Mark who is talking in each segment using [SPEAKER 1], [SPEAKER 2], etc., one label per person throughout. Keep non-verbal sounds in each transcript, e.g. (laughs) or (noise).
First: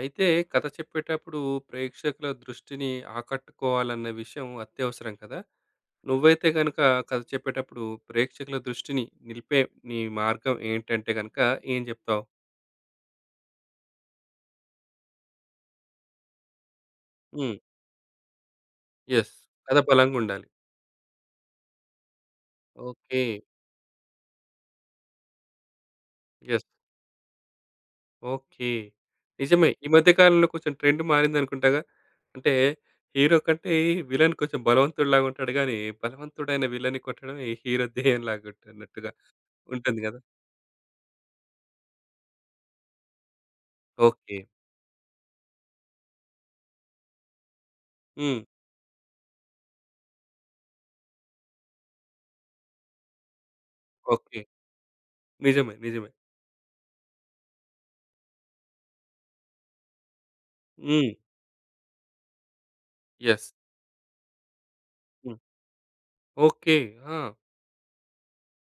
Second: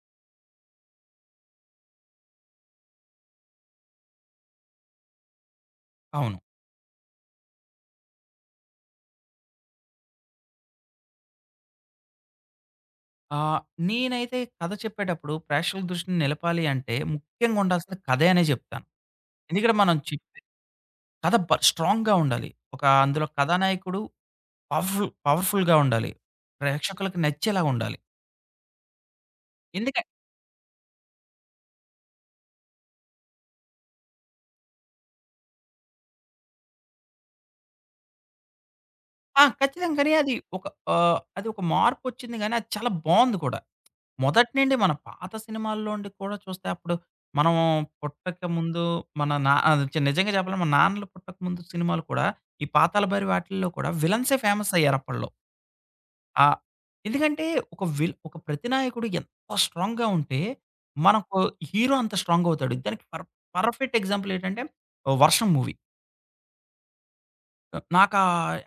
[SPEAKER 1] అయితే కథ చెప్పేటప్పుడు ప్రేక్షకుల దృష్టిని ఆకట్టుకోవాలన్న విషయం అత్యవసరం కదా!
[SPEAKER 2] అవును.
[SPEAKER 1] నువ్వైతే గనుక కథ చెప్పేటప్పుడు ప్రేక్షకుల దృష్టిని నిలిపే నీ మార్గం ఏంటంటే గనుక ఏం జెప్తావు?
[SPEAKER 2] ఆహ్, నేనైతే కథ చెప్పేటప్పుడు ప్రేక్షకుల దృష్టిని నిలపాలి అంటే
[SPEAKER 1] హ్మ్.
[SPEAKER 2] ముఖ్యంగా ఉండాల్సిన కథే అనే చెప్తాను.
[SPEAKER 1] యెస్.
[SPEAKER 2] ఎందుకంటే
[SPEAKER 1] కథ
[SPEAKER 2] మనం చెప్పే
[SPEAKER 1] బలంగుండాలి.
[SPEAKER 2] కథ స్ట్రాంగ్‌గా ఉండాలి. ఒక
[SPEAKER 1] ఓకే.
[SPEAKER 2] అందులో కథానాయకుడు పవర్‌ఫుల్‌గా ఉండాలి.
[SPEAKER 1] యెస్.
[SPEAKER 2] ప్రేక్షకులకు నచ్చేలా ఉండాలి.
[SPEAKER 1] ఓకే. నిజమే. ఈ
[SPEAKER 2] ఎందుక
[SPEAKER 1] మధ్య కాలంలో కొంచెం ట్రెండ్ మారిందనుకుంటాగా? అంటే హీరో కంటే విలన్ కొంచెం బలవంతుడిలాగా ఉంటాడు గానీ, బలవంతుడైన విలన్‌ని కొట్టడం ఈ హీరో ధ్యేయంలాగా ఉంటున్నట్టుగా
[SPEAKER 2] ఆ! ఖచ్చితంగా.
[SPEAKER 1] ఉంటుంది
[SPEAKER 2] కానీ
[SPEAKER 1] గదా!
[SPEAKER 2] అది ఒక మార్పొచ్చింది గానీ అది చాలా బావుంది కూడా.
[SPEAKER 1] ఓకే.
[SPEAKER 2] మొదటి నుండి మన పాత సినిమాల్లోండి కూడా చూస్తే అప్పుడు మనం
[SPEAKER 1] హ్మ్.
[SPEAKER 2] పుట్టక ముందు మన నా అది చి నిజంగా చెప్పాలంటే మన నాన్నలు పుట్టక ముందు సినిమాలు కూడా ఈ పాతాళ భైరవి వాటిల్లో కూడా విలన్సే
[SPEAKER 1] ఓకే.
[SPEAKER 2] ఫేమస్ అయ్యారు అప్పట్లో.
[SPEAKER 1] నిజమే. నిజమే.
[SPEAKER 2] ఆహ్, ఎందుకంటే ఒక ప్రతినాయకుడు ఎంత స్ట్రాంగ్‌గా ఉంటే
[SPEAKER 1] హ్మ్.
[SPEAKER 2] మనకు హీరో అంత స్ట్రాంగ్ అవుతాడు. దానికి
[SPEAKER 1] యెస్.
[SPEAKER 2] పర్ఫెక్ట్ ఎగ్జాంపుల్ ఏంటంటే ఓ
[SPEAKER 1] హ్మ్.
[SPEAKER 2] 'వర్షం' మూవీ.
[SPEAKER 1] ఓకే. ఆ!
[SPEAKER 2] నాకా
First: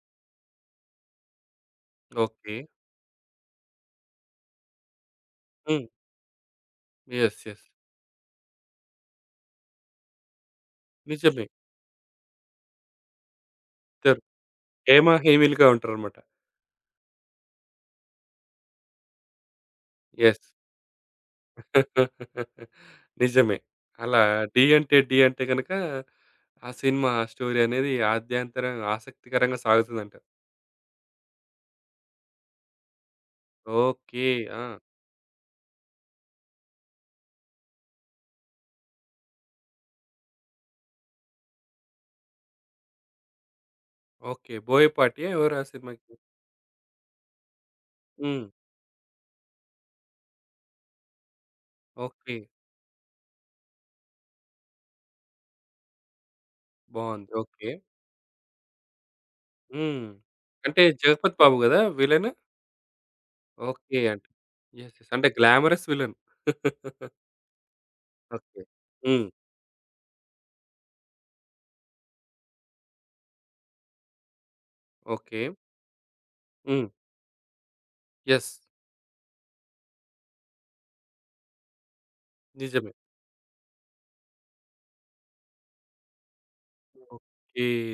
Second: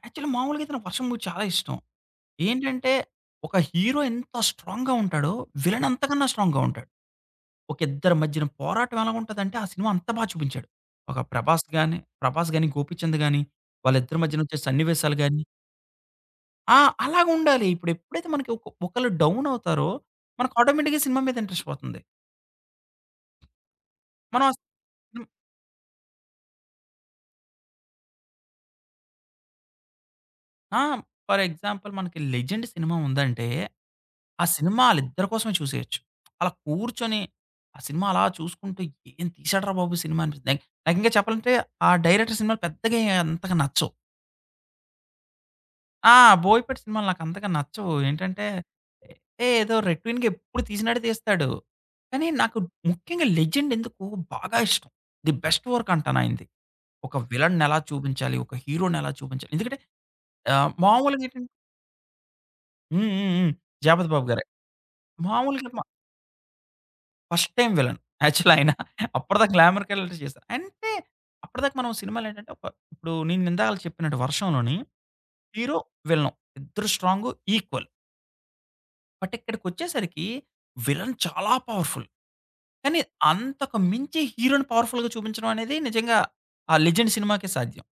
[SPEAKER 2] యాక్చువల్లీ మామూలుగా అయితే నాకు 'వర్షం' మూవీ చాలా ఇష్టం.
[SPEAKER 1] ఓకే.
[SPEAKER 2] ఏంటంటే ఒక హీరో ఎంత స్ట్రాంగ్‌గా ఉంటాడో విలన్
[SPEAKER 1] హ్మ్.
[SPEAKER 2] అంతకన్నా స్ట్రాంగ్‌గా ఉంటాడు.
[SPEAKER 1] యెస్. యెస్.
[SPEAKER 2] ఒక ఇద్దరి మధ్యన పోరాటం ఎలాగుంటదంటే, ఆ సినిమా అంత బా చూపించాడు. ఒక
[SPEAKER 1] నిజమే.
[SPEAKER 2] 'ప్రభాస్' గాని, 'ప్రభాస్' గాని, 'గోపీచంద్' గాని వాళ్ళిద్దరి
[SPEAKER 1] ఇద్దరు
[SPEAKER 2] మధ్యన వచ్చే
[SPEAKER 1] హేమ,
[SPEAKER 2] సన్నివేశాలు గాని
[SPEAKER 1] హేమిలుగా ఉంటారన్నమాట.
[SPEAKER 2] ఆ! అలాగుండాలి. ఇప్పుడు ఎప్పుడైతే మనకి ఒకళ్ళు డౌన్ అవుతారో,
[SPEAKER 1] యెస్.
[SPEAKER 2] మనకు ఆటోమేటిక్‌గా సినిమా మీద ఇంట్రెస్ట్ పోతుంది.
[SPEAKER 1] (laughs) నిజమే. అలా
[SPEAKER 2] మనం ఆ
[SPEAKER 1] 'ఢీ' అంటే 'ఢీ'
[SPEAKER 2] సినిమా
[SPEAKER 1] అంటే గనక ఆ సినిమా స్టోరీ అనేది ఆద్యంతరం ఆసక్తికరంగా సాగుతుందంట.
[SPEAKER 2] ఆ! ఫర్ ఎగ్జాంపుల్ మనకి 'లెజెండ్' సినిమా ఉందంటే,
[SPEAKER 1] ఓకే.
[SPEAKER 2] ఆ
[SPEAKER 1] ఆ!
[SPEAKER 2] సినిమా ఆళ్ళిద్దరి కోసమే చూసేయొచ్చు. అలా కూర్చొని ఆ సినిమా అలా చూసుకుంటూ ఏం తీసాడురా బాబు సినిమా అనిపిస్తుంది. నాకు నాకు ఇంకా చెప్పాలంటే ఆ డైరెక్టర్ సినిమాలు పెద్దగా అంతగా నచ్చవు.
[SPEAKER 1] ఓకే. 'బోయపాటియా' ఎవరు ఆ సినిమాకి?
[SPEAKER 2] ఆ! బోయపాటి సినిమాలు నాకంతగా నచ్చవు.
[SPEAKER 1] హ్మ్.
[SPEAKER 2] ఏంటంటే, ఏదో రొటీన్‌గా ఎప్పుడు తీసినట్టే తీస్తాడు. కానీ
[SPEAKER 1] ఓకే.
[SPEAKER 2] నాకు ముఖ్యంగా 'లెజెండ్' ఎందుకో బాగా ఇష్టం. ది బెస్ట్ వర్క్ అంటాను ఆయనది. ఒక
[SPEAKER 1] బావుంది.
[SPEAKER 2] విలన్‌ని
[SPEAKER 1] ఓకే.
[SPEAKER 2] ఎలా చూపించాలి, ఒక హీరో‌ని ఎలా చూపించాలి. ఎందుకంటే
[SPEAKER 1] హ్మ్. అంటే
[SPEAKER 2] మామూలుగా
[SPEAKER 1] 'జగపతి
[SPEAKER 2] ఏంటంటే
[SPEAKER 1] బాబు' గదా విలన్?
[SPEAKER 2] హ్మ్. హ్మ్. హ్మ్.
[SPEAKER 1] ఓకే.
[SPEAKER 2] 'జగపతి
[SPEAKER 1] అంటే
[SPEAKER 2] బాబు' గారే.
[SPEAKER 1] యెస్. యెస్. అంటే
[SPEAKER 2] మామూలుగా మ
[SPEAKER 1] glamorous villain. (laughs)
[SPEAKER 2] First time villain actual
[SPEAKER 1] okay.
[SPEAKER 2] ఆయన.
[SPEAKER 1] హ్మ్.
[SPEAKER 2] అప్పటిదాకా గ్లామర్ క్యారెక్టర్ చేశారు. అంటే అప్పటిదాకా మనం సినిమాలు ఏంటంటే, ఒక ఇప్పుడు నేను ఇందాకలా చెప్పినట్టు 'వర్షంలోని'
[SPEAKER 1] ఓకే.
[SPEAKER 2] హీరో, విలను
[SPEAKER 1] హ్మ్.
[SPEAKER 2] ఇద్దరు స్ట్రాంగు ఈక్వల్.
[SPEAKER 1] యెస్.
[SPEAKER 2] బట్ ఇక్కడికొచ్చేసరికి విలన్ చాలా పవర్‌ఫుల్.
[SPEAKER 1] నిజమే.
[SPEAKER 2] కానీ అంతకు మించి హీరోని పవర్‌ఫుల్‌గా చూపించడం అనేది నిజంగా ఆ 'లెజెండ్' సినిమాకే
[SPEAKER 1] ఓకే.
[SPEAKER 2] సాధ్యం.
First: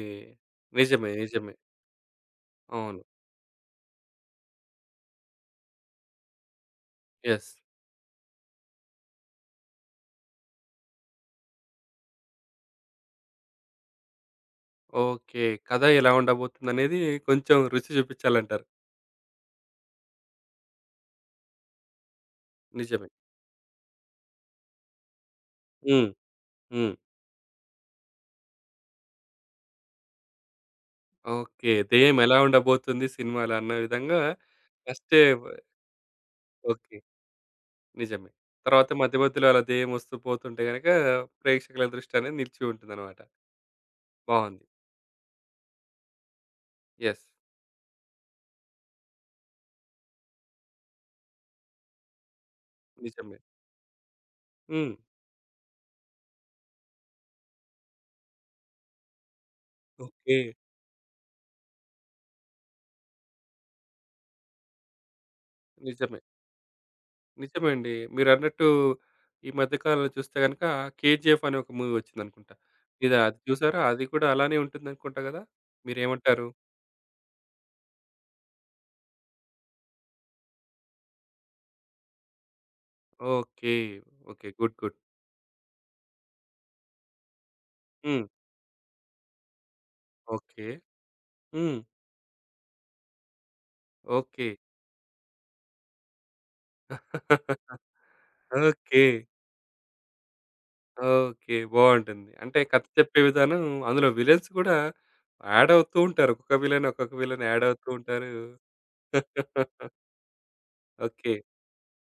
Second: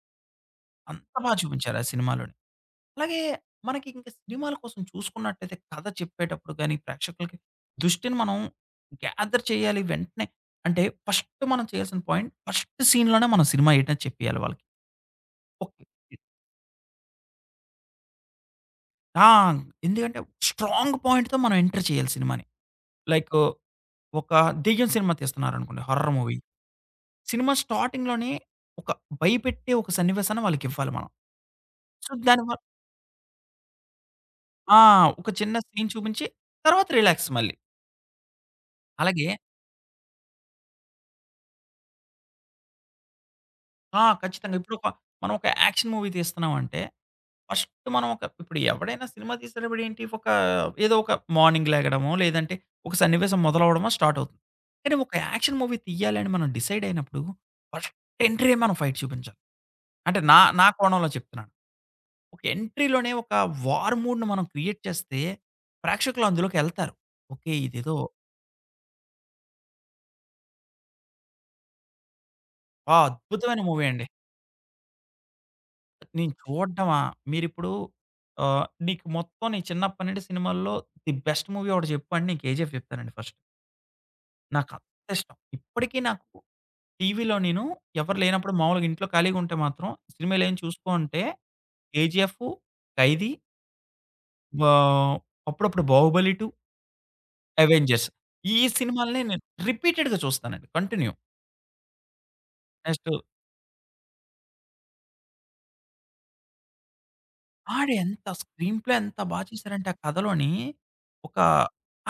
[SPEAKER 1] నిజమే.
[SPEAKER 2] అంత బా
[SPEAKER 1] నిజమే.
[SPEAKER 2] చూపించారు ఆ సినిమాలోని.
[SPEAKER 1] అవును.
[SPEAKER 2] అలాగే మనకి ఇంక సినిమాల కోసం చూసుకున్నట్టయితే కథ చెప్పేటప్పుడు గాని, ప్రేక్షకులకి
[SPEAKER 1] యెస్.
[SPEAKER 2] దృష్టిని మనం గ్యాదర్ చేయాలి వెంటనే. అంటే ఫస్ట్ మనం చేయాల్సిన పాయింట్ ఫస్ట్ సీన్‌లోనే మనం సినిమా ఏంటని చెప్పేయాలి వాళ్ళకి.
[SPEAKER 1] ఓకే. కథ
[SPEAKER 2] ఓకే.
[SPEAKER 1] ఎలా ఉండబోతుందనేది కొంచెం రుచి చూపించాలంటారు.
[SPEAKER 2] ఆ! ఎందుకంటే స్ట్రాంగ్ పాయింట్‌తో మనం ఎంటర్ చేయాలి సినిమాని.
[SPEAKER 1] నిజమే.
[SPEAKER 2] లైకు ఒక దెయ్యం సినిమా తీస్తున్నారనుకోండి
[SPEAKER 1] హ్మ్.
[SPEAKER 2] Horror movie.
[SPEAKER 1] హ్మ్.
[SPEAKER 2] సినిమా స్టార్టింగ్‌లోనే ఒక భయపెట్టే ఒక సన్నివేశాన్ని వాళ్ళకివ్వాలి మనం.
[SPEAKER 1] ఓకే.
[SPEAKER 2] సో,
[SPEAKER 1] దెయ్యం ఎలా
[SPEAKER 2] దానివల్ల
[SPEAKER 1] ఉండబోతుంది సినిమాలో అన్న విధంగా
[SPEAKER 2] ఆ!
[SPEAKER 1] ఫస్టే
[SPEAKER 2] ఒక
[SPEAKER 1] వ
[SPEAKER 2] చిన్న సీన్ చూపించి తర్వాత
[SPEAKER 1] ఓకే.
[SPEAKER 2] రిలాక్స్ మళ్ళీ.
[SPEAKER 1] నిజమే. తర్వాత మధ్య
[SPEAKER 2] అలాగే
[SPEAKER 1] మధ్యలో అలా దెయ్యం వస్తూ పోతుంటే గనక ప్రేక్షకుల దృష్టి అనేది నిలిచి ఉంటుందన్నమాట.
[SPEAKER 2] ఖచ్చితంగా.
[SPEAKER 1] బావుంది.
[SPEAKER 2] మనం ఒక యాక్షన్ మూవీ తీస్తున్నామంటే
[SPEAKER 1] యెస్.
[SPEAKER 2] ఫస్ట్ మనం ఒక ఇప్పుడు ఎవడైనా సినిమా తీసేటప్పుడు ఏంటి ఒక ఏదో ఒక మార్నింగ్ లెగడమో, లేదంటే ఒక
[SPEAKER 1] నిజమే.
[SPEAKER 2] సన్నివేశం మొదలవ్వడమో స్టార్ట్ అవుతుంది.
[SPEAKER 1] హ్మ్.
[SPEAKER 2] కానీ ఒక యాక్షన్ మూవీ తీయాలని మనం డిసైడ్ అయినప్పుడు ఫస్ట్ ఎంట్రీయే మనం ఫైట్ చూపించాలి. అంటే
[SPEAKER 1] ఓకే.
[SPEAKER 2] నా నా కోణంలో చెప్తున్నాను. ఒక ఎంట్రీలోనే ఒక వార్ మూడ్‌ని మనం క్రియేట్ చేస్తే,
[SPEAKER 1] నిజమే.
[SPEAKER 2] ప్రేక్షకులు అందులోకెళ్తారు. ఓకే.
[SPEAKER 1] నిజమే అండి.
[SPEAKER 2] ఇదేదో
[SPEAKER 1] మీరన్నట్టు ఈ మధ్య కాలంలో చూస్తే గనక 'కేజీఎఫ్' అని ఒక మూవీ వచ్చిందనుకుంటా.
[SPEAKER 2] ఆ!
[SPEAKER 1] ఇది అది
[SPEAKER 2] అద్భుతమైన
[SPEAKER 1] చూసారా?
[SPEAKER 2] మూవీ
[SPEAKER 1] అది
[SPEAKER 2] అండి.
[SPEAKER 1] కూడా అలానే ఉంటుందనుకుంటా గదా!
[SPEAKER 2] నేను
[SPEAKER 1] మీరేమంటారు?
[SPEAKER 2] చూడడమా మీరిప్పుడు ఆహ్, నీకు మొత్తం నీ చిన్నప్పటి నుండి సినిమాల్లో ది బెస్ట్ మూవీ ఒకటి చెప్పు అంటే నేను 'కేజీఎఫ్' చెప్తానండి ఫస్ట్.
[SPEAKER 1] ఓకే. ఓకే. గుడ్.
[SPEAKER 2] నాకంత
[SPEAKER 1] గుడ్.
[SPEAKER 2] ఇష్టం. ఇప్పటికీ నాకు టీవీలో నేను ఎవరు
[SPEAKER 1] హ్మ్.
[SPEAKER 2] లేనప్పుడు మామూలుగా ఇంట్లో ఖాళీగా ఉంటే మాత్రం సినిమాలు ఏం
[SPEAKER 1] ఓకే.
[SPEAKER 2] చూసుకో అంటే
[SPEAKER 1] హ్మ్.
[SPEAKER 2] 'KGF', 'Khaidi',
[SPEAKER 1] okay.
[SPEAKER 2] ఆహ్, అప్పుడప్పుడు 'బాహుబలి 2',
[SPEAKER 1] (laughs)
[SPEAKER 2] 'అవెంజర్స్' ఈ
[SPEAKER 1] ఓకే.
[SPEAKER 2] సినిమాలనే నేను రిపీటెడ్‌గా చూస్తానండి. కంటిన్యూ.
[SPEAKER 1] ఓకే. బావుంటుంది. అంటే కథ
[SPEAKER 2] నెక్స్ట్
[SPEAKER 1] చెప్పే విధానం అందులో విలన్స్ గూడా యాడ్ అవుతూ ఉంటారు. ఒక్కొక్క విలన్, ఒక్కొక్క విలన్ యాడ్ అవుతూ
[SPEAKER 2] ఆడెంత
[SPEAKER 1] ఉంటారు.
[SPEAKER 2] స్క్రీన్ ప్లే ఎంత బా
[SPEAKER 1] (laughs)
[SPEAKER 2] చేశారంటే ఆ కథలోని
[SPEAKER 1] ఓకే.
[SPEAKER 2] ఒక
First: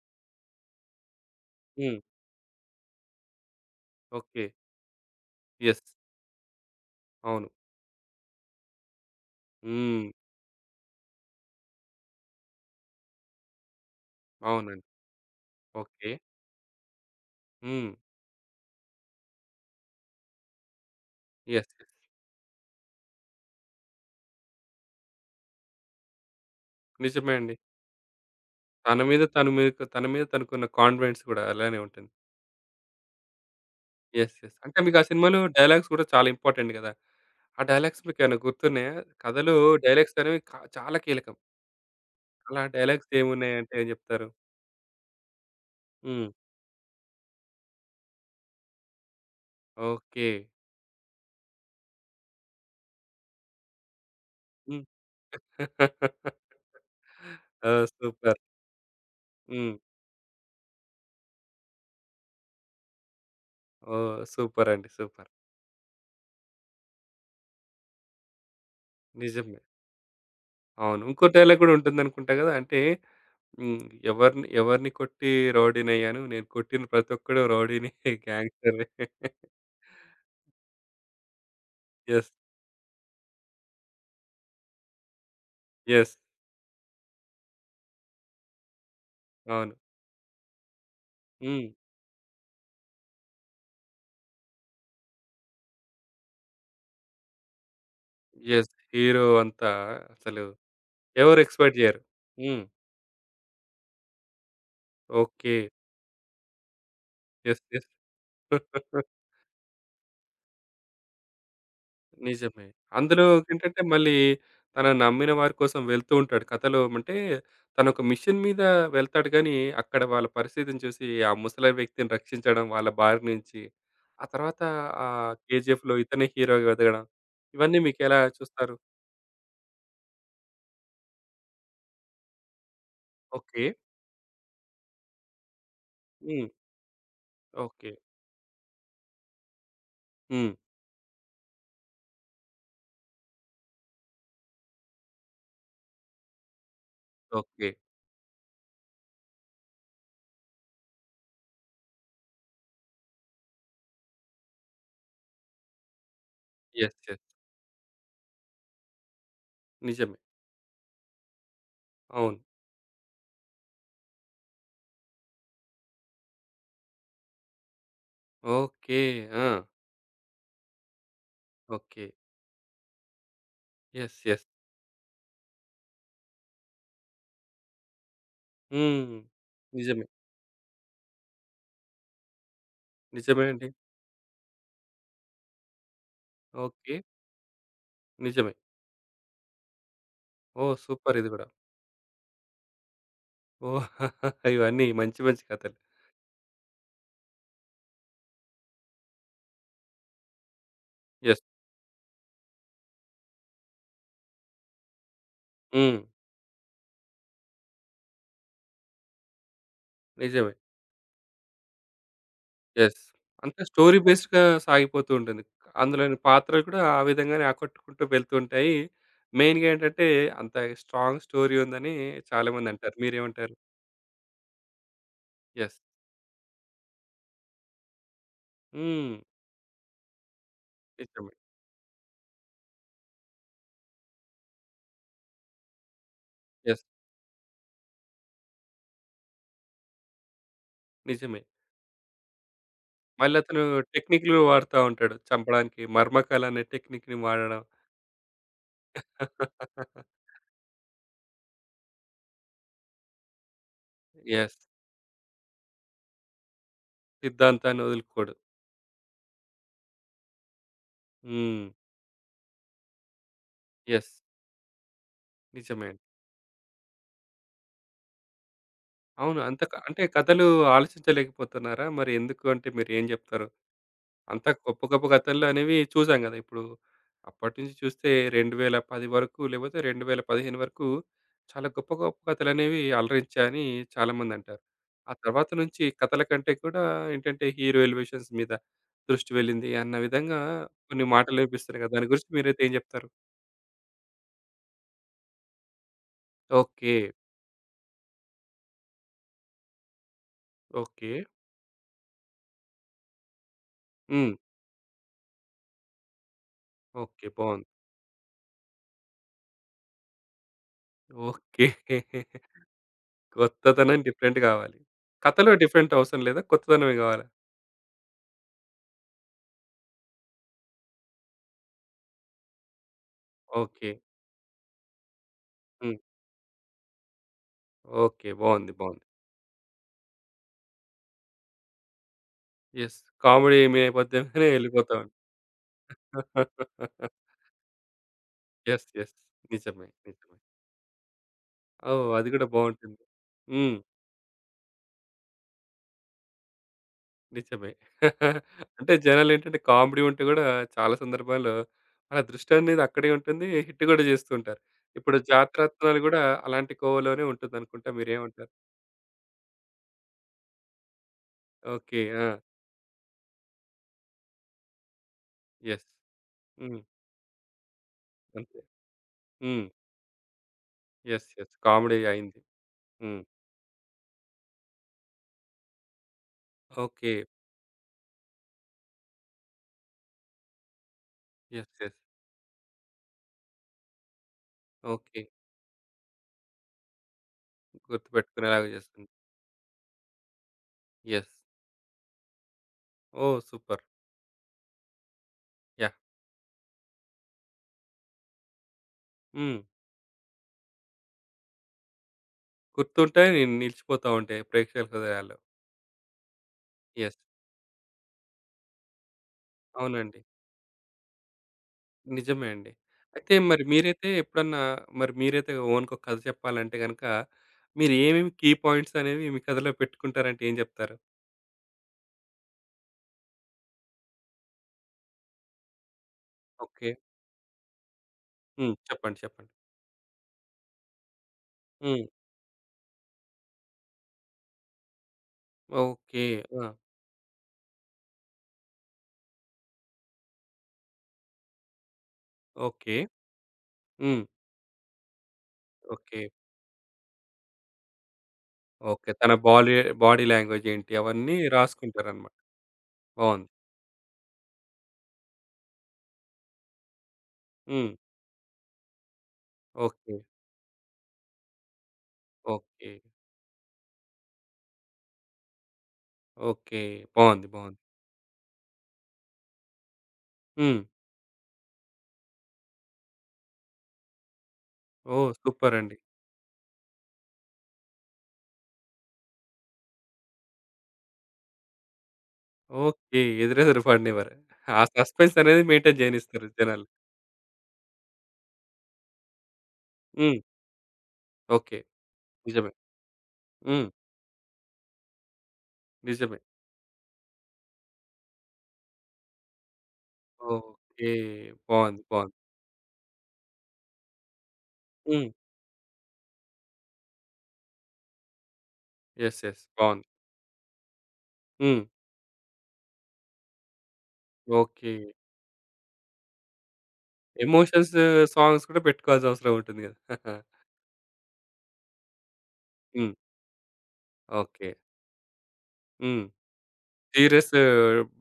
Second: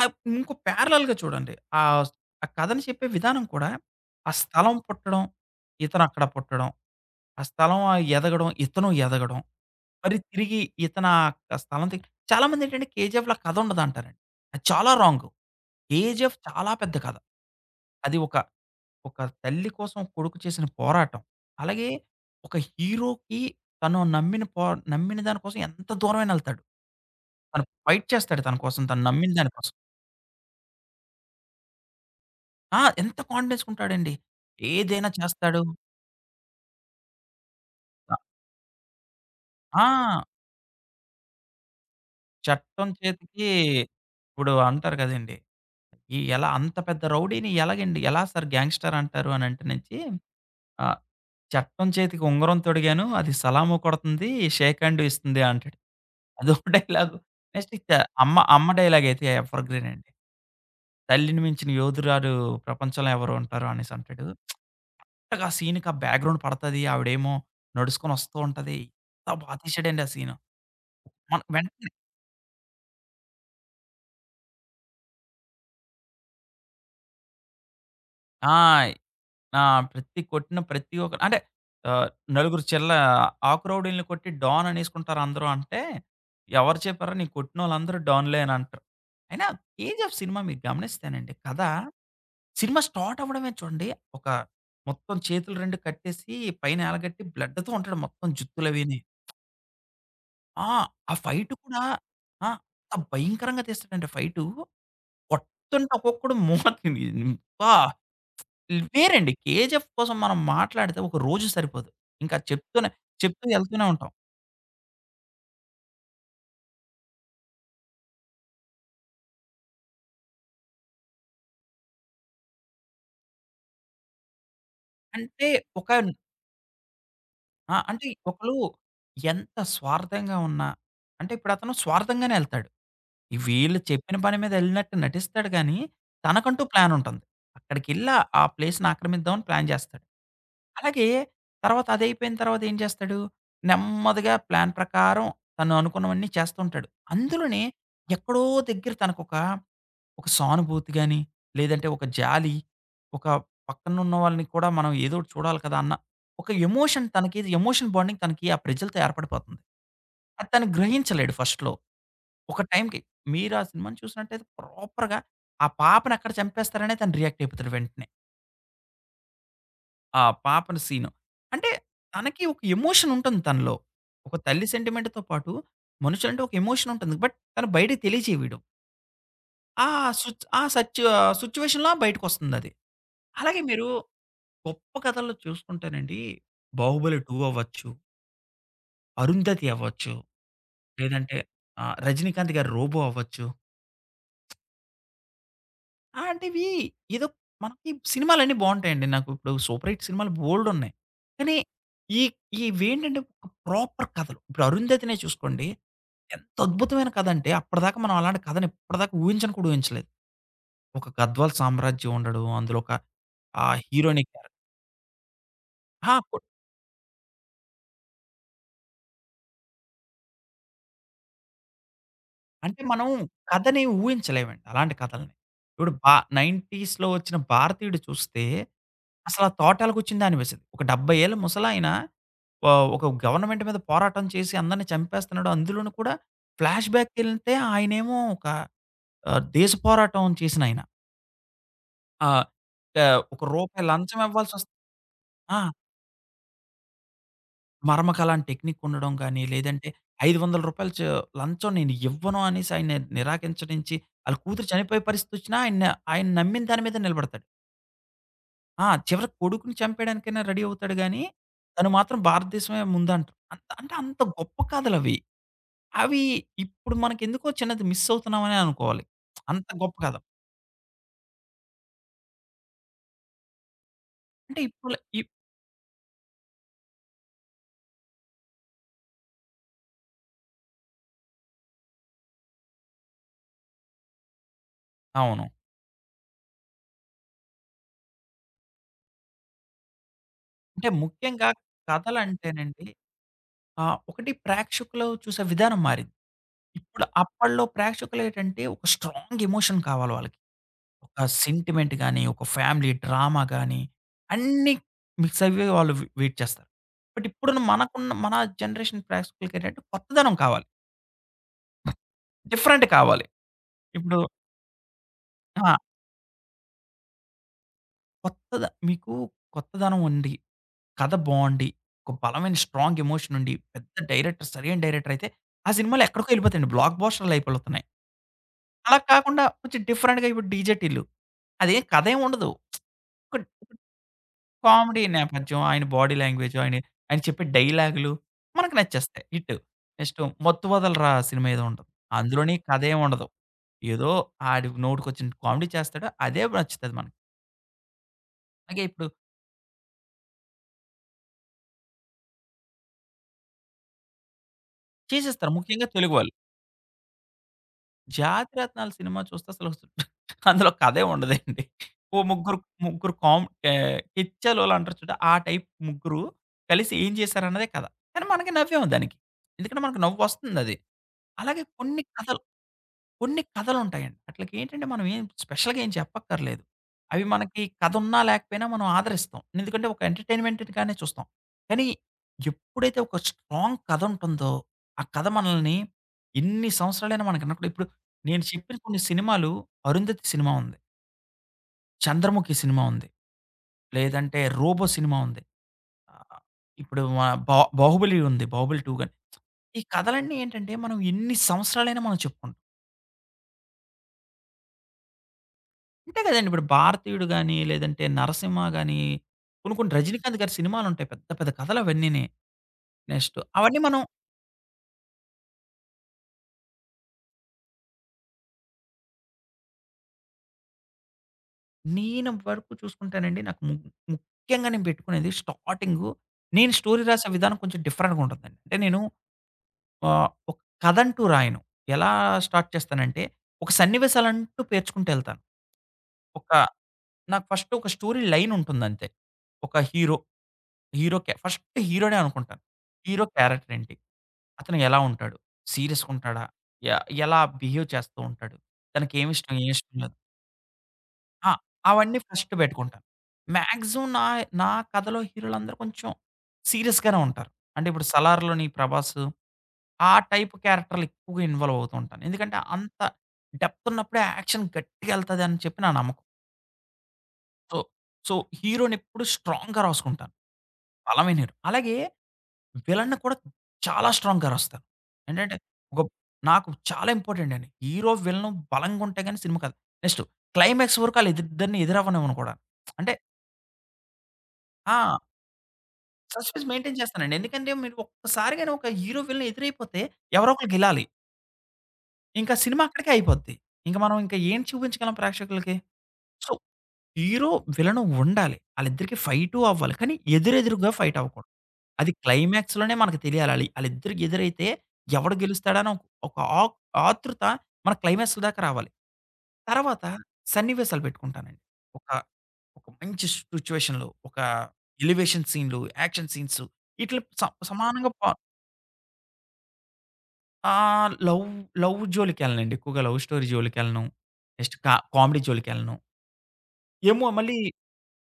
[SPEAKER 2] ఆహ్, ఇంకో ప్యారలల్‌గా చూడండి.
[SPEAKER 1] హ్మ్.
[SPEAKER 2] ఆ కథని చెప్పే విధానం కూడా ఆ
[SPEAKER 1] ఓకే.
[SPEAKER 2] స్థలం పుట్టడం,
[SPEAKER 1] యెస్.
[SPEAKER 2] ఇతను అక్కడ పుట్టడం, ఆ
[SPEAKER 1] అవును.
[SPEAKER 2] స్థలం ఎదగడం, ఇతను ఎదగడం.
[SPEAKER 1] హ్మ్.
[SPEAKER 2] మరి తిరిగి ఇతను ఆ స్థలం దిగ్ చాలామందేంటంటే 'కేజీఎఫ్‌లో' కథ ఉండదంటారండి. అది
[SPEAKER 1] అవునండి.
[SPEAKER 2] చాలా రాంగ్.
[SPEAKER 1] ఓకే.
[SPEAKER 2] 'కేజీఎఫ్' చాలా పెద్ద కథ.
[SPEAKER 1] హ్మ్.
[SPEAKER 2] అది ఒక ఒక తల్లి కోసం కొడుకు చేసిన పోరాటం.
[SPEAKER 1] యెస్.
[SPEAKER 2] అలాగే
[SPEAKER 1] యెస్.
[SPEAKER 2] ఒక హీరోకి తను నమ్మిన పో నమ్మిన దాని కోసం ఎంత దూరమైనా ఎళ్తాడు.
[SPEAKER 1] నిజమే అండి.
[SPEAKER 2] తను ఫైట్ చేస్తాడు తన కోసం. తను నమ్మిన దాని కోసం.
[SPEAKER 1] తన మీద తనకున్న కాన్ఫిడెన్స్ కూడా అలానే ఉంటుంది.
[SPEAKER 2] ఆ! ఎంత కాన్ఫిడెన్స్‌గా ఉంటాడండి.
[SPEAKER 1] యెస్. యెస్. అంటే మీకు ఆ
[SPEAKER 2] ఏదైనా
[SPEAKER 1] సినిమాలో
[SPEAKER 2] చేస్తాడు.
[SPEAKER 1] డైలాగ్స్ కూడా చాలా ఇంపార్టెంట్ గదా! ఆ డైలాగ్స్ మీకేమైనా గుర్తున్నాయా? కథలో
[SPEAKER 2] ఆ!
[SPEAKER 1] డైలాగ్స్ అనేవి చాలా కీలకం. అలా
[SPEAKER 2] చట్టం
[SPEAKER 1] డైలాగ్స్
[SPEAKER 2] చేతికి
[SPEAKER 1] ఏమున్నాయంటే ఏం జెప్తారు?
[SPEAKER 2] ఇప్పుడు అంటారు కదండీ! ఈ
[SPEAKER 1] హ్మ్.
[SPEAKER 2] ఎలా అంత పెద్ద రౌడీని ఎలాగండి ఎలా సార్ గ్యాంగ్‌స్టర్ అంటారు అనంటే నుంచి
[SPEAKER 1] ఓకే.
[SPEAKER 2] ఆహ్, చట్టం చేతికి ఉంగరం తొడిగాను. అది సలాము కొడుతుంది. షేక్
[SPEAKER 1] హ్మ్.
[SPEAKER 2] హ్యాండ్ ఇస్తుంది అంటాడు.
[SPEAKER 1] (laughs)
[SPEAKER 2] అదొక (laughs) డైలాగు.
[SPEAKER 1] ఆ!
[SPEAKER 2] నెక్స్ట్ ఇక అమ్మ,
[SPEAKER 1] సూపర్.
[SPEAKER 2] అమ్మ డైలాగయితే
[SPEAKER 1] హ్మ్.
[SPEAKER 2] ఎవర్‌గ్రీన్ అండి. "తల్లిని మించిన యోధురాలు ప్రపంచంలో ఎవరు ఉంటారు"
[SPEAKER 1] ఓహ్!
[SPEAKER 2] అనేసంటాడు.
[SPEAKER 1] సూపర్ అండి. సూపర్.
[SPEAKER 2] కరెక్ట్‌గా ఆ సీన్‌కి ఆ బ్యాక్‌గ్రౌండ్ పడతది. ఆవిడేమో నడుచుకొనొస్తూ ఉంటది. ఎంత బా
[SPEAKER 1] నిజమే.
[SPEAKER 2] తీశాడండి ఆ సీను.
[SPEAKER 1] అవును. ఇంకో
[SPEAKER 2] మనం
[SPEAKER 1] డైలాగ్ గూడా
[SPEAKER 2] వెంటనే
[SPEAKER 1] ఉంటుందనుకుంటా గదా! అంటే హ్మ్. ఎవరిని ఎవరిని కొట్టి రౌడీనయ్యాను. నేను కొట్టిన ప్రతి ఒక్కడు రౌడీనే, (laughs)
[SPEAKER 2] ఆ!
[SPEAKER 1] గ్యాంగ్‌స్టరే.
[SPEAKER 2] ఆ! కొట్టిన ప్రతి ఒక్క అంటే ఆహ్,
[SPEAKER 1] యెస్.
[SPEAKER 2] నలుగురు ఆకురౌడీలని కొట్టి డాన్ అనేసుకుంటారు అందరూ అంటే,
[SPEAKER 1] యెస్. (laughs)
[SPEAKER 2] "ఎవరు చెప్పారా? నేను కొట్టినోళ్ళందరూ డాన్‌లే" అని అంటారు. అయినా
[SPEAKER 1] అవును.
[SPEAKER 2] 'కేజీఎఫ్' సినిమా మీరు గమనిస్తేనండి కథ
[SPEAKER 1] హ్మ్.
[SPEAKER 2] సినిమా స్టార్ట్ అవ్వడమే చూడండి. ఒక మొత్తం చేతులు 2 కట్టేసి పైన ఎలగట్టి బ్లడ్‌తో ఉంటాడు మొత్తం
[SPEAKER 1] యెస్.
[SPEAKER 2] జుత్తులవిని.
[SPEAKER 1] హీరో అంతా అసలు
[SPEAKER 2] ఆ! ఆ
[SPEAKER 1] ఎవరు
[SPEAKER 2] ఫైట్
[SPEAKER 1] ఎక్స్‌పెక్ట్
[SPEAKER 2] కూడా
[SPEAKER 1] జేయరు.
[SPEAKER 2] ఆ!
[SPEAKER 1] హ్మ్.
[SPEAKER 2] అంత భయంకరంగా తీస్తాడండి ఫైటు.
[SPEAKER 1] ఓకే.
[SPEAKER 2] కొడుతుంటే ఒక్కొక్కడు మూలకి
[SPEAKER 1] యెస్.
[SPEAKER 2] అబ్బా!
[SPEAKER 1] యెస్. (laughs)
[SPEAKER 2] వేరండి. 'కేజీఎఫ్' కోసం మనం మాట్లాడితే ఒక రోజు సరిపోదు. ఇంకా
[SPEAKER 1] నిజమే.
[SPEAKER 2] చెప్తూనే
[SPEAKER 1] అందులో
[SPEAKER 2] చెప్తూ
[SPEAKER 1] ఏంటంటే
[SPEAKER 2] ఎళ్తూనే ఉంటాం.
[SPEAKER 1] మళ్ళీ తను నమ్మిన వారి కోసం వెళ్తూ ఉంటాడు కథలో. అంటే తనొక మిషన్ మీద వెళ్తాడు గానీ, అక్కడ వాళ్ళ పరిస్థితిని చూసి ఆ ముసలి వ్యక్తిని రక్షించడం వాళ్ళ బారి నుంచి. ఆ తర్వాత
[SPEAKER 2] అంటే ఒక
[SPEAKER 1] 'కేజీఎఫ్‌లో' ఇతనే హీరోగా ఎదగడం.
[SPEAKER 2] ఆ!
[SPEAKER 1] ఇవన్నీ
[SPEAKER 2] అంటే
[SPEAKER 1] మీకెలా
[SPEAKER 2] ఒకళ్ళు
[SPEAKER 1] చూస్తారు?
[SPEAKER 2] ఎంత స్వార్థంగా ఉన్నా అంటే ఇప్పుడతను స్వార్థంగానే ఎళ్తాడు.
[SPEAKER 1] ఓకే.
[SPEAKER 2] వీళ్ళు చెప్పిన పని మీద ఎళ్ళినట్టు నటిస్తాడు గానీ,
[SPEAKER 1] హ్మ్.
[SPEAKER 2] తనకంటూ ప్లానుంటంది.
[SPEAKER 1] ఓకే.
[SPEAKER 2] అక్కడికెళ్ళి ఆ ప్లేస్‌ని ఆక్రమిద్దామని ప్లాన్ జేస్తాడు.
[SPEAKER 1] హ్మ్.
[SPEAKER 2] అలాగే తర్వాత అదయిపోయిన తర్వాత ఏం చేస్తాడు, నెమ్మదిగా ప్లాన్ ప్రకారం తను అనుకున్నవన్నీ చేస్తుంటాడు. అందులోనే
[SPEAKER 1] ఓకే.
[SPEAKER 2] ఎక్కడో దగ్గర తనకొక, ఒక ఒక సానుభూతి గాని, లేదంటే ఒక జాలి, ఒక పక్కనున్న వాళ్ళని కూడా మనం ఏదో ఒకటి చూడాలి కదా! అన్న ఒక
[SPEAKER 1] యెస్.
[SPEAKER 2] Emotion
[SPEAKER 1] yes.
[SPEAKER 2] తనకి ఎమోషన్ బాండింగ్ తనకి ఆ ప్రజలతో ఏర్పడిపోతుంది.
[SPEAKER 1] నిజమే.
[SPEAKER 2] అది తను గ్రహించలేడు ఫస్ట్‌లో.
[SPEAKER 1] అవును.
[SPEAKER 2] ఒక టైంకి మీరు ఆ సినిమాని చూసినట్టయితే ప్రాపర్‌గా ఆ పాపని ఎక్కడ చంపేస్తారనే తను రియాక్ట్ అయిపోతాడు వెంటనే.
[SPEAKER 1] ఓకే. ఆ!
[SPEAKER 2] ఆ పాపని సీను. అంటే
[SPEAKER 1] ఓకే.
[SPEAKER 2] తనకి ఒక ఎమోషన్ ఉంటుంది తనలో.
[SPEAKER 1] యెస్.
[SPEAKER 2] ఒక
[SPEAKER 1] యెస్.
[SPEAKER 2] తల్లి సెంటిమెంట్‌తో పాటు మనుషులంటే ఒక ఎమోషన్ ఉంటుంది. బట్ తను బయటకి తెలియజేయడు.
[SPEAKER 1] హ్మ్.
[SPEAKER 2] ఆ
[SPEAKER 1] నిజమే.
[SPEAKER 2] సిచ్ ఆ సచ్ సిట్యుయేషన్‌లో బయటకొస్తుందది.
[SPEAKER 1] నిజమే
[SPEAKER 2] అలాగే
[SPEAKER 1] అండి.
[SPEAKER 2] మీరు గొప్ప కథల్లో చూసుకుంటేనండి
[SPEAKER 1] ఓకే.
[SPEAKER 2] 'బాహుబలి 2' అవ్వచ్చు,
[SPEAKER 1] నిజమే.
[SPEAKER 2] 'అరుంధతి' అవ్వచ్చు,
[SPEAKER 1] ఓహ్! సూపర్ ఇది
[SPEAKER 2] లేదంటే
[SPEAKER 1] గూడా.
[SPEAKER 2] 'రజనీకాంత్' గారి 'రోబో' అవ్వచ్చు.
[SPEAKER 1] ఓహ్! (laughs) ఇవన్నీ మంచి మంచి కథలు.
[SPEAKER 2] అంటే ఇవి ఏదో మనకి సినిమాలన్నీ బావుంటాయండి. నాకు ఇప్పుడు సూపర్ హిట్ సినిమాలు బోలెడున్నాయి.
[SPEAKER 1] యెస్.
[SPEAKER 2] కానీ ఈ ఇవేంటంటే ఒక ప్రాపర్ కథలు. ఇప్పుడు 'అరుంధతినే' చూసుకోండి.
[SPEAKER 1] హ్మ్.
[SPEAKER 2] ఎంత అద్భుతమైన కథ అంటే అప్పటిదాకా మనం అలాంటి కథని ఇప్పటిదాకా ఊహించను కూడా ఊహించలేదు.
[SPEAKER 1] నిజమే.
[SPEAKER 2] ఒక గద్వాల సామ్రాజ్యం ఉండడం. అందులో ఒక
[SPEAKER 1] యెస్. అంతా స్టోరీ
[SPEAKER 2] హీరోయిని
[SPEAKER 1] బేస్డ్‌గా
[SPEAKER 2] క్యారెక్టర్.
[SPEAKER 1] సాగిపోతూ ఉంటుంది.
[SPEAKER 2] ఆ!
[SPEAKER 1] అందులోని
[SPEAKER 2] కొ
[SPEAKER 1] పాత్రలు కూడా ఆ విధంగానే ఆకట్టుకుంటూ వెళ్తూ ఉంటాయి. మెయిన్‌గా ఏంటంటే అంత స్ట్రాంగ్ స్టోరీ ఉందని చాలామంది
[SPEAKER 2] అంటే
[SPEAKER 1] అంటారు.
[SPEAKER 2] మనం
[SPEAKER 1] మీరేమంటారు?
[SPEAKER 2] కథని ఊహించలేమండి అలాంటి కథల్ని.
[SPEAKER 1] యెస్.
[SPEAKER 2] ఇప్పుడు బా 90స్‌లో వచ్చిన 'భారతీయుడు' చూస్తే
[SPEAKER 1] హ్మ్.
[SPEAKER 2] అసల తోటేలాగొచ్చిందా అనిపిస్తది. ఒక 70
[SPEAKER 1] నిజమే.
[SPEAKER 2] ఏళ్ల ముసలాయన ఒక గవర్నమెంట్ మీద పోరాటం చేసి అందరిని చంపేస్తున్నాడు. అందులోను కూడా
[SPEAKER 1] యెస్.
[SPEAKER 2] ఫ్లాష్ బ్యాక్‌కెళ్తే ఆయనేమో ఒక దేశ పోరాటం చేసినాయన.
[SPEAKER 1] నిజమే.
[SPEAKER 2] ఆహ్, ఆహ్,
[SPEAKER 1] మళ్ళీ
[SPEAKER 2] ఒక
[SPEAKER 1] అతను
[SPEAKER 2] రూపాయి లంచం
[SPEAKER 1] టెక్నిక్‌లు
[SPEAKER 2] ఇవ్వాల్సొస్
[SPEAKER 1] వాడుతా ఉంటాడు.
[SPEAKER 2] ఆ!
[SPEAKER 1] చంపడానికి మర్మకాల అనే టెక్నిక్‌ని వాడడం.
[SPEAKER 2] మరమకలాంటి టెక్నిక్ ఉండడం గాని, లేదంటే రూ.
[SPEAKER 1] (laughs)
[SPEAKER 2] 500 లంచం నేను ఇవ్వను అనేసి ఆయన నిరాకరించడించి, ఆళ్ళ
[SPEAKER 1] యెస్.
[SPEAKER 2] కూతురు చనిపోయే పరిస్థితొచ్చినా ఆయన ఆయన నమ్మిన దాని మీద నిలబడతాడు.
[SPEAKER 1] సిద్ధాంతాన్ని వదులుకోడు.
[SPEAKER 2] ఆ! చివరికి కొడుకుని చంపేయడానికైనా రెడీ అవుతాడు గానీ,
[SPEAKER 1] హ్మ్.
[SPEAKER 2] తను మాత్రం భారతదేశమే ముందంటారు. అంత అంటే
[SPEAKER 1] యెస్.
[SPEAKER 2] అంత గొప్ప కథలవి.
[SPEAKER 1] నిజమే.
[SPEAKER 2] అవి ఇప్పుడు మనకెందుకో చిన్నది మిస్ అవుతున్నామనే అనుకోవాలి.
[SPEAKER 1] అవును. అంత
[SPEAKER 2] అంత గొప్ప
[SPEAKER 1] అంటే
[SPEAKER 2] కథ.
[SPEAKER 1] కథలు ఆలోచించలేకపోతున్నారా? మరి ఎందుకు అంటే మీరేం జెప్తారు? అంత
[SPEAKER 2] అంటే
[SPEAKER 1] గొప్ప,
[SPEAKER 2] ఇప్పుడు
[SPEAKER 1] గొప్ప
[SPEAKER 2] ఇప్
[SPEAKER 1] కథలు అనేవి చూసాం గదా! ఇప్పుడు అప్పటి నుంచి చూస్తే 2010 వరకు లేకపోతే 2015 వరకు చాలా గొప్ప, గొప్ప కథలనేవి అలరించాయని చాలామందంటారు. ఆ
[SPEAKER 2] అవును.
[SPEAKER 1] తర్వాత నుంచి కథల కంటే కూడా ఏంటంటే హీరో ఎలివేషన్స్ మీద దృష్టి వెళ్ళింది అన్న విధంగా
[SPEAKER 2] అంటే
[SPEAKER 1] కొన్ని మాటలు
[SPEAKER 2] ముఖ్యంగా
[SPEAKER 1] వినిపిస్తున్నాయి గదా! దాని గురించి మీరైతే ఏం
[SPEAKER 2] కథలంటేనండి
[SPEAKER 1] జెప్తారు?
[SPEAKER 2] ఒకటి ప్రేక్షకులు చూసే విధానం మారింది.
[SPEAKER 1] ఓకే.
[SPEAKER 2] ఇప్పుడు అప్పట్లో ప్రేక్షకులేటంటే ఒక స్ట్రాంగ్ ఎమోషన్ కావాలి వాళ్ళకి.
[SPEAKER 1] ఓకే.
[SPEAKER 2] ఒక సెంటిమెంట్ గాని, ఒక ఫ్యామిలీ డ్రామా గాని
[SPEAKER 1] హ్మ్.
[SPEAKER 2] అన్నీ మిక్స్ అయ్యి వాళ్ళు వెయిట్ చేస్తారు. But
[SPEAKER 1] okay.
[SPEAKER 2] ఇప్పుడున్న
[SPEAKER 1] బావుంది.
[SPEAKER 2] మనకున్న మన జనరేషన్ ప్రేక్షకులకేంటంటే కొత్తదనం కావాలి.
[SPEAKER 1] ఓకే.
[SPEAKER 2] డిఫరెంట్ కావాలి.
[SPEAKER 1] కొత్తదనం
[SPEAKER 2] ఇప్పుడు
[SPEAKER 1] డిఫరెంట్ గావాలి. కథలో
[SPEAKER 2] ఆ!
[SPEAKER 1] డిఫరెంట్ అవసరం లేదా? కొత్తదనమే గావాలా?
[SPEAKER 2] కొత్తద మీకు కొత్తదనం ఉంది. కథ బావుండి, ఒక స్ట్రాంగ్ ఎమోషన్ ఉండి,
[SPEAKER 1] ఓకే.
[SPEAKER 2] పెద్ద డైరెక్టర్ సరైన డైరెక్టర్ అయితే, ఆ
[SPEAKER 1] హ్మ్.
[SPEAKER 2] సినిమాలు ఎక్కడికో ఎళ్ళిపోతాయండి. బ్లాక్ బస్టర్‌లు అయిపోతున్నాయి.
[SPEAKER 1] ఓకే. బావుంది.
[SPEAKER 2] అలా
[SPEAKER 1] బావుంది.
[SPEAKER 2] కాకుండా కొంచెం డిఫరెంట్‌గా ఇప్పుడు 'డీజే టిల్లు.' అదేం కథ ఏమి ఉండదు.
[SPEAKER 1] యెస్.
[SPEAKER 2] ఒక
[SPEAKER 1] కామెడీ మీ నేపథ్యంగానే ఎళ్ళిపోతా
[SPEAKER 2] కామెడీ
[SPEAKER 1] ఉం
[SPEAKER 2] నేపథ్యం, ఆయన
[SPEAKER 1] యెస్. యెస్.
[SPEAKER 2] బాడీ లాంగ్వేజ్, ఆయన
[SPEAKER 1] (laughs)
[SPEAKER 2] ఆయన చెప్పే డైలాగులు మనకు నచ్చేస్తాయి. హిట్.
[SPEAKER 1] నిజమే. నిజమే.
[SPEAKER 2] నెక్స్ట్ 'మత్తు వదలరా' సినిమా ఏదో ఉంటుంది.
[SPEAKER 1] ఓహ్! అది గూడా
[SPEAKER 2] అందులోని కథ
[SPEAKER 1] బావుంటుంది.
[SPEAKER 2] ఏమి ఉండదు.
[SPEAKER 1] హ్మ్.
[SPEAKER 2] ఏదో ఆడి నోటికొచ్చిన కామెడీ చేస్తాడు. అదే నచ్చుతది మనకి.
[SPEAKER 1] నిజమే. (laughs)
[SPEAKER 2] అలాగే
[SPEAKER 1] అంటే
[SPEAKER 2] ఇప్పుడు
[SPEAKER 1] జనాలేంటంటే కామెడీ ఉంటే గూడా చాలా సందర్భాల్లో వాళ్ళ దృష్టనేది అక్కడే ఉంటుంది. హిట్ గూడా జేస్తూ ఉంటారు. ఇప్పుడు
[SPEAKER 2] చేసేస్తారు ముఖ్యంగా
[SPEAKER 1] 'జాతరత్నాలు'
[SPEAKER 2] తెలుగు
[SPEAKER 1] గూడా
[SPEAKER 2] వాళ్ళు.
[SPEAKER 1] అలాంటి కోవలోనే ఉంటుందనుకుంటా. మీరేమంటారు?
[SPEAKER 2] 'జాతిరత్నాలు' సినిమా చూస్తే అసలు అందులో కథే ఉండదండి.
[SPEAKER 1] ఓకే.
[SPEAKER 2] ఓ
[SPEAKER 1] ఆ!
[SPEAKER 2] ముగ్గురు, కిచ్చాలోళ్ళు అంటారు చూడు ఆ టైప్
[SPEAKER 1] యెస్.
[SPEAKER 2] ముగ్గురు
[SPEAKER 1] హ్మ్.
[SPEAKER 2] కలిసి ఏం చేశారన్నదే కథ. కానీ మనకి
[SPEAKER 1] అంతే.
[SPEAKER 2] నవ్వాము దానికి.
[SPEAKER 1] హ్మ్.
[SPEAKER 2] ఎందుకంటే మనకు నవ్వొస్తుందది.
[SPEAKER 1] యెస్. యెస్.
[SPEAKER 2] అలాగే
[SPEAKER 1] కామెడీ
[SPEAKER 2] కొన్ని
[SPEAKER 1] అయింది.
[SPEAKER 2] కథలు
[SPEAKER 1] హ్మ్.
[SPEAKER 2] కొన్ని కథలుంటాయండి. అట్లకి ఏంటంటే మనం ఏం స్పెషల్‌గా ఏం చెప్పక్కర్లేదు.
[SPEAKER 1] ఓకే.
[SPEAKER 2] అవి మనకి కథ ఉన్నా లేకపోయినా మనం ఆదరిస్తాం. ఎందుకంటే ఒక ఎంటర్‌టైన్‌మెంట్‌గానే చూస్తాం.
[SPEAKER 1] యెస్.
[SPEAKER 2] కానీ
[SPEAKER 1] యెస్.
[SPEAKER 2] ఎప్పుడైతే ఒక స్ట్రాంగ్ కథ ఉంటుందో, ఆ
[SPEAKER 1] ఓకే.
[SPEAKER 2] కథ మనల్ని ఎన్ని సంవత్సరాలైనా మనకు వినకుండా ఇప్పుడు నేను
[SPEAKER 1] గుర్తుపెట్టుకునేలాగా
[SPEAKER 2] చెప్పిన కొన్ని
[SPEAKER 1] చేస్తుంది.
[SPEAKER 2] సినిమాలు 'అరుంధతి' సినిమా ఉంది.
[SPEAKER 1] యెస్.
[SPEAKER 2] 'చంద్రముఖి' సినిమా ఉంది.
[SPEAKER 1] ఓహ్! సూపర్.
[SPEAKER 2] లేదంటే 'రోబో' సినిమా ఉంది.
[SPEAKER 1] యాహ్!
[SPEAKER 2] ఆహ్, ఇప్పుడు మా బా 'బాహుబలి' ఉంది. 'బాహుబలి 2' గాని.
[SPEAKER 1] హ్మ్.
[SPEAKER 2] ఈ కథలన్నీ ఏంటంటే మనం ఎన్ని సంవత్సరాలైనా మనం చెప్పుకుంటాం.
[SPEAKER 1] గుర్తుంటే నేను నిలిచిపోతా ఉంటాయి ప్రేక్షకుల హృదయాల్లో.
[SPEAKER 2] అంతే కదండీ. ఇప్పుడు
[SPEAKER 1] యెస్.
[SPEAKER 2] 'భారతీయుడు' గాని, లేదంటే 'నరసింహ' గాని, కొన్ని కొన్ని
[SPEAKER 1] అవునండి.
[SPEAKER 2] 'రజనీకాంత్' గారి సినిమాలుంటాయి. పెద్ద పెద్ద కథలవన్నీని.
[SPEAKER 1] నిజమే అండి. అయితే
[SPEAKER 2] నెక్స్ట్
[SPEAKER 1] మరి
[SPEAKER 2] అవన్నీ మనం
[SPEAKER 1] మీరైతే ఎప్పుడన్నా మరి మీరైతే ఓన్‌గా ఒక కథ చెప్పాలంటే గనక మీరు ఏమేమి కీ పాయింట్స్ అనేవి మీ కథలో పెట్టుకుంటారంటే ఏం చెప్తారు?
[SPEAKER 2] నేను వరకు చూసుకుంటానండి. నాకు ము ముఖ్యంగా నేను పెట్టుకునేది స్టార్టింగు నేను
[SPEAKER 1] ఓకే.
[SPEAKER 2] స్టోరీ రాసే విధానం కొంచెం డిఫరెంట్‌గుంటుందండి.
[SPEAKER 1] హ్మ్.
[SPEAKER 2] అంటే నేను
[SPEAKER 1] చెప్పండి. చెప్పండి.
[SPEAKER 2] ఒక కథంటూ రాయను.
[SPEAKER 1] హ్మ్.
[SPEAKER 2] ఎలా స్టార్ట్ చేస్తానంటే, ఒక సన్నివేశాలంటూ పేర్చుకుంటూ ఎళ్తాను.
[SPEAKER 1] ఓకే.
[SPEAKER 2] ఒక
[SPEAKER 1] ఆ!
[SPEAKER 2] నాకు ఫస్ట్ ఒక స్టోరీ లైనుంటుందంతే. ఒక హీరో, హీరో క్యా ఫస్ట్ హీరోనే అనుకుంటాను.
[SPEAKER 1] ఓకే.
[SPEAKER 2] హీరో క్యారెక్టరేంటి?
[SPEAKER 1] హ్మ్.
[SPEAKER 2] అతను ఎలా ఉంటాడు? సీరియస్‌గా
[SPEAKER 1] ఓకే.
[SPEAKER 2] ఉంటాడా? ఎ ఎలా బిహేవ్ చేస్తూ ఉంటాడు?
[SPEAKER 1] ఓకే.
[SPEAKER 2] తనకేమి
[SPEAKER 1] తన
[SPEAKER 2] ఇష్టం? ఏమి
[SPEAKER 1] బాలీ
[SPEAKER 2] ఇష్టం లేదు?
[SPEAKER 1] బాడీ లాంగ్వేజ్ ఏంటి? అవన్నీ
[SPEAKER 2] ఆ! అవన్నీ
[SPEAKER 1] రాసుకుంటారన్నమాట.
[SPEAKER 2] ఫస్ట్ పెట్టుకుంటాను.
[SPEAKER 1] బావుంది.
[SPEAKER 2] మాక్సిమం నా నా కథలో హీరోలందరూ కొంచెం సీరియస్‌గానే ఉంటారు. అంటే
[SPEAKER 1] హ్మ్.
[SPEAKER 2] ఇప్పుడు 'సలార్‌లోని' 'ప్రభాస్' ఆ
[SPEAKER 1] ఓకే.
[SPEAKER 2] టైప్ క్యారెక్టర్‌లు ఎక్కువగా ఇన్వాల్వ్ అవుతూ ఉంటాను. ఎందుకంటే
[SPEAKER 1] ఓకే.
[SPEAKER 2] అంత డెప్త్ ఉన్నప్పుడే యాక్షన్ గట్టిగా ఎళ్తదని చెప్పి నా నమ్మకం.
[SPEAKER 1] ఓకే. బావుంది.
[SPEAKER 2] సో,
[SPEAKER 1] బావుంది.
[SPEAKER 2] సో, హీరో‌నెప్పుడు స్ట్రాంగ్‌గా రాసుకుంటాను.
[SPEAKER 1] హ్మ్.
[SPEAKER 2] బలమైన హీరో. అలాగే విలన్‌ని కూడా చాలా స్ట్రాంగ్‌గా రాస్తారు.
[SPEAKER 1] ఓహ్!
[SPEAKER 2] ఏంటంటే,
[SPEAKER 1] సూపరండి.
[SPEAKER 2] ఒక నాకు చాలా ఇంపార్టెంట్ అండి. హీరో, విలను బలంగుంటే గాని సినిమా కాదు. నెక్స్ట్ క్లైమాక్స్ వరకు ఆళ్ళిద్దరిని ఎదురవ్వనివ్వను కూడా. అంటే
[SPEAKER 1] ఓకే. ఎదురెదురు పడనివ్వరు. ఆ
[SPEAKER 2] ఆ!
[SPEAKER 1] సస్పెన్స్ అనేది మెయింటైన్ జేయనిస్తారు
[SPEAKER 2] సస్పెన్స్
[SPEAKER 1] జనాలు.
[SPEAKER 2] మెయింటైన్ చేస్తానండి. ఎందుకంటే, మీరు ఒక్కసారిగాని ఒక హీరో, విలన్ ఎదురైపోతే
[SPEAKER 1] హ్మ్.
[SPEAKER 2] ఎవరో ఒకళ్ళు గెలాలి.
[SPEAKER 1] ఓకే.
[SPEAKER 2] ఇంకా
[SPEAKER 1] నిజమే.
[SPEAKER 2] సినిమా అక్కడికే అయిపోద్ది.
[SPEAKER 1] హ్మ్.
[SPEAKER 2] మనం ఇంక ఏం చూపించగలం ప్రేక్షకులకి?
[SPEAKER 1] నిజమే.
[SPEAKER 2] సో హీరో, విలను ఉండాలి. ఆళ్ళిద్దరికీ ఫైటు అవ్వాలి. కానీ ఎదురెదురుగా
[SPEAKER 1] ఓకే.
[SPEAKER 2] ఫైట్ అవ్వకూడదు.
[SPEAKER 1] బావుంది.
[SPEAKER 2] అది
[SPEAKER 1] బావుంది.
[SPEAKER 2] క్లైమాక్స్‌లోనే మనకు తెలియాలి. ఆళ్ళిద్దరికి ఎదురైతే
[SPEAKER 1] హ్మ్.
[SPEAKER 2] ఎవడు గెలుస్తాడని ఒక ఒక ఆక్ ఆతృత మన క్లైమాక్స్ దాకా రావాలి.
[SPEAKER 1] యెస్. యెస్.
[SPEAKER 2] తర్వాత
[SPEAKER 1] బావుంది.
[SPEAKER 2] సన్నివేశాలు పెట్టుకుంటానండి.
[SPEAKER 1] హ్మ్.
[SPEAKER 2] ఒక ఒక మంచి సిట్యుయేషన్‌లు, ఒక
[SPEAKER 1] ఓకే.
[SPEAKER 2] ఎలివేషన్ సీన్‌లు, యాక్షన్ సీన్స్ ఇట్లా స
[SPEAKER 1] ఎమోషన్స్
[SPEAKER 2] సమానంగా ప
[SPEAKER 1] సాంగ్స్ కూడా పెట్టుకోవాల్సిన అవసరం ఉంటుంది గదా! హ్మ్. (laughs)
[SPEAKER 2] ఆహ్, లవ్ లవ్ జోలికెళ్ళనండి. ఎక్కువగా లవ్ స్టోరీ జోలికెళ్ళను.
[SPEAKER 1] ఓకే.
[SPEAKER 2] నెక్స్ట్ కా కామెడీ జోలికెళ్ళను.
[SPEAKER 1] హ్మ్.
[SPEAKER 2] ఏమో
[SPEAKER 1] సీరియస్
[SPEAKER 2] మళ్ళీ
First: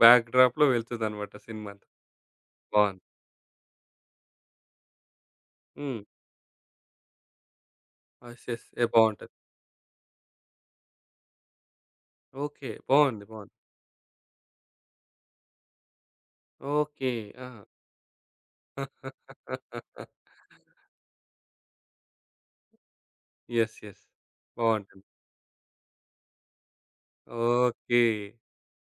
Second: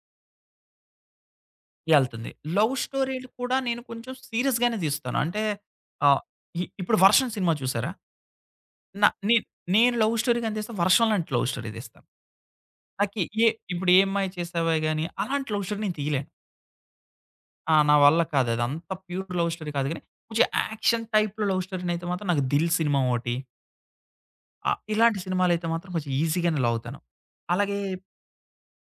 [SPEAKER 1] బ్యాక్ డ్రాప్‌లో వెళ్తుందనమాట సినిమా అంతా.
[SPEAKER 2] ఎళ్తుంది. లవ్
[SPEAKER 1] బావుంది.
[SPEAKER 2] స్టోరీలు కూడా నేను కొంచెం సీరియస్‌గానే తీస్తాను. అంటే
[SPEAKER 1] హ్మ్.
[SPEAKER 2] ఆహ్, ఇ ఇప్పుడు 'వర్షం' సినిమా చూసారా?
[SPEAKER 1] యెస్. యెస్. ఏ
[SPEAKER 2] న
[SPEAKER 1] బావుంటది.
[SPEAKER 2] నే నేను లవ్ స్టోరీ గాని తీస్తా, 'వర్షం' లాంటి లవ్ స్టోరీ తీస్తాను.
[SPEAKER 1] ఓకే.
[SPEAKER 2] నాకి
[SPEAKER 1] బావుంది.
[SPEAKER 2] ఏ
[SPEAKER 1] బావుంది.
[SPEAKER 2] ఇప్పుడు 'ఏ అమ్మాయి చేసావే' గాని అలాంటి లవ్ స్టోరీ నేను తీయలేను.
[SPEAKER 1] ఓకే. ఆ!
[SPEAKER 2] నా వల్ల కాదు. అది అంత ప్యూర్ లవ్ స్టోరీ కాదు గాని,
[SPEAKER 1] (laughs)
[SPEAKER 2] కొంచెం యాక్షన్ టైప్‌లో లవ్ స్టోరీనైతే మాత్రం నాకు 'దిల్' సినిమా ఒకటి.
[SPEAKER 1] యెస్. యెస్. బావుంటుంది.
[SPEAKER 2] ఇలాంటి సినిమాలైతే మాత్రం కొంచెం ఈజీగానే లవ్ అవుతాను.
[SPEAKER 1] (laughs)
[SPEAKER 2] అలాగే
[SPEAKER 1] ఓకే.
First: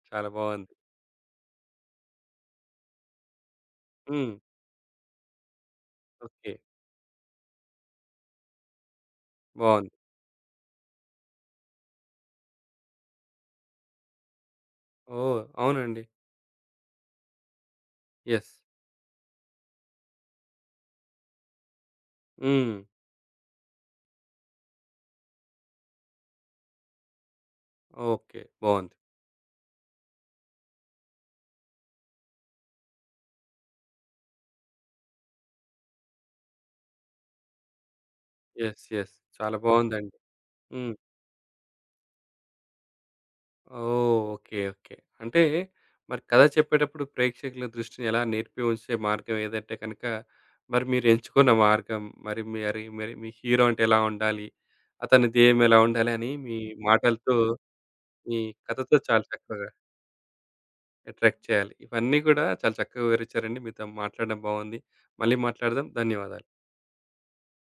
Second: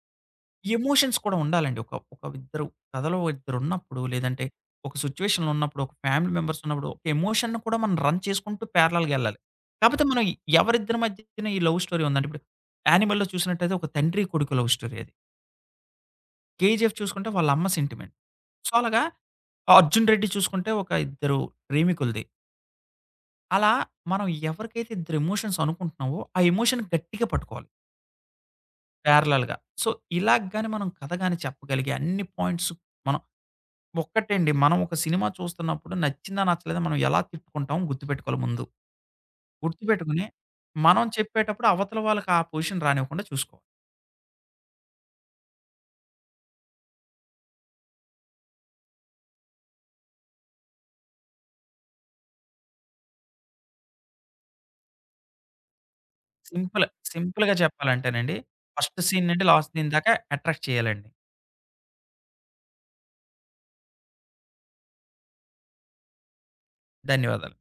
[SPEAKER 1] చాలా బావుంది.
[SPEAKER 2] ఎమోషన్స్ కూడా ఉండాలండి. ఒక ఒక ఇద్దరు కథలో ఇద్దరున్నప్పుడు
[SPEAKER 1] హ్మ్.
[SPEAKER 2] లేదంటే ఒక సిట్యుయేషన్‌లో ఉన్నప్పుడు, ఒక ఫ్యామిలీ
[SPEAKER 1] ఓకే.
[SPEAKER 2] మెంబర్స్ ఉన్నప్పుడు ఒక ఎమోషన్‌ని కూడా మనం రన్ చేసుకుంటూ ప్యారలెల్‌గా ఎళ్ళాలి.
[SPEAKER 1] బావుంది.
[SPEAKER 2] కాపోతే మనం ఎవరిద్దరి మధ్యన ఈ లవ్ స్టోరీ ఉందంటే ఇప్పుడు 'యానిమల్‌లో' చూసినట్టయితే ఒక తండ్రి కొడుకు లవ్ స్టోరీ అది.
[SPEAKER 1] ఓహ్! అవునండి.
[SPEAKER 2] 'కేజీఎఫ్' చూసుకుంటే వాళ్ళ అమ్మ సెంటిమెంట్.
[SPEAKER 1] యెస్.
[SPEAKER 2] సో, అలాగా 'అర్జున్ రెడ్డి' చూసుకుంటే ఒక ఇద్దరు ప్రేమికులది.
[SPEAKER 1] హ్మ్.
[SPEAKER 2] అలా మనం ఎవరికైతే ఇద్దరు ఎమోషన్స్ అనుకుంటున్నామో ఆ ఎమోషన్ గట్టిగా పట్టుకోవాలి
[SPEAKER 1] ఓకే. బావుంది.
[SPEAKER 2] ప్యారలెల్‌గా. సో, ఇలాగ గాని మనం కథ గాని చెప్పగలిగి అన్ని పాయింట్స్ మనం ఒక్కటండి. మనం ఒక సినిమా చూస్తున్నప్పుడు నచ్చిందా? నచ్చలేదా? మనం ఎలా తిట్టుకుంటాం గుర్తుపెట్టుకోవాలి ముందు.
[SPEAKER 1] యెస్. యెస్. చాలా బావుందండి.
[SPEAKER 2] గుర్తుపెట్టుకొని
[SPEAKER 1] హ్మ్.
[SPEAKER 2] మనం చెప్పేటప్పుడు అవతల వాళ్ళకి ఆ పొజిషన్ రానివ్వకుండా చూసుకోవాలి.
[SPEAKER 1] ఓహ్! ఓకే. ఓకే. అంటే మరి కథ చెప్పేటప్పుడు ప్రేక్షకుల దృష్టిని ఎలా నిలిపి ఉంచే మార్గం ఏదంటే కనుక, మరి మీరు ఎంచుకున్న మార్గం, మరి మరి మరి మీ హీరో అంటే ఎలా ఉండాలి? అతని ధ్యేయం ఎలా ఉండాలి? అని మీ
[SPEAKER 2] సింపుల్.
[SPEAKER 1] మాటలతో,
[SPEAKER 2] సింపుల్‌గా చెప్పాలంటేనండి
[SPEAKER 1] మీ కథతో
[SPEAKER 2] ఫస్ట్
[SPEAKER 1] చాలా
[SPEAKER 2] సీన్ నుండి
[SPEAKER 1] చక్కగా
[SPEAKER 2] లాస్ట్ సీన్ దాకా అట్రాక్ట్ చేయాలండి.
[SPEAKER 1] అట్రాక్ట్ చేయాలి. ఇవన్నీ కూడా చాలా చక్కగా వివరించారండి. మీతో మాట్లాడడం బాగుంది. మళ్ళీ మాట్లాడదాం. ధన్యవాదాలు.
[SPEAKER 2] ధన్యవాదాలు.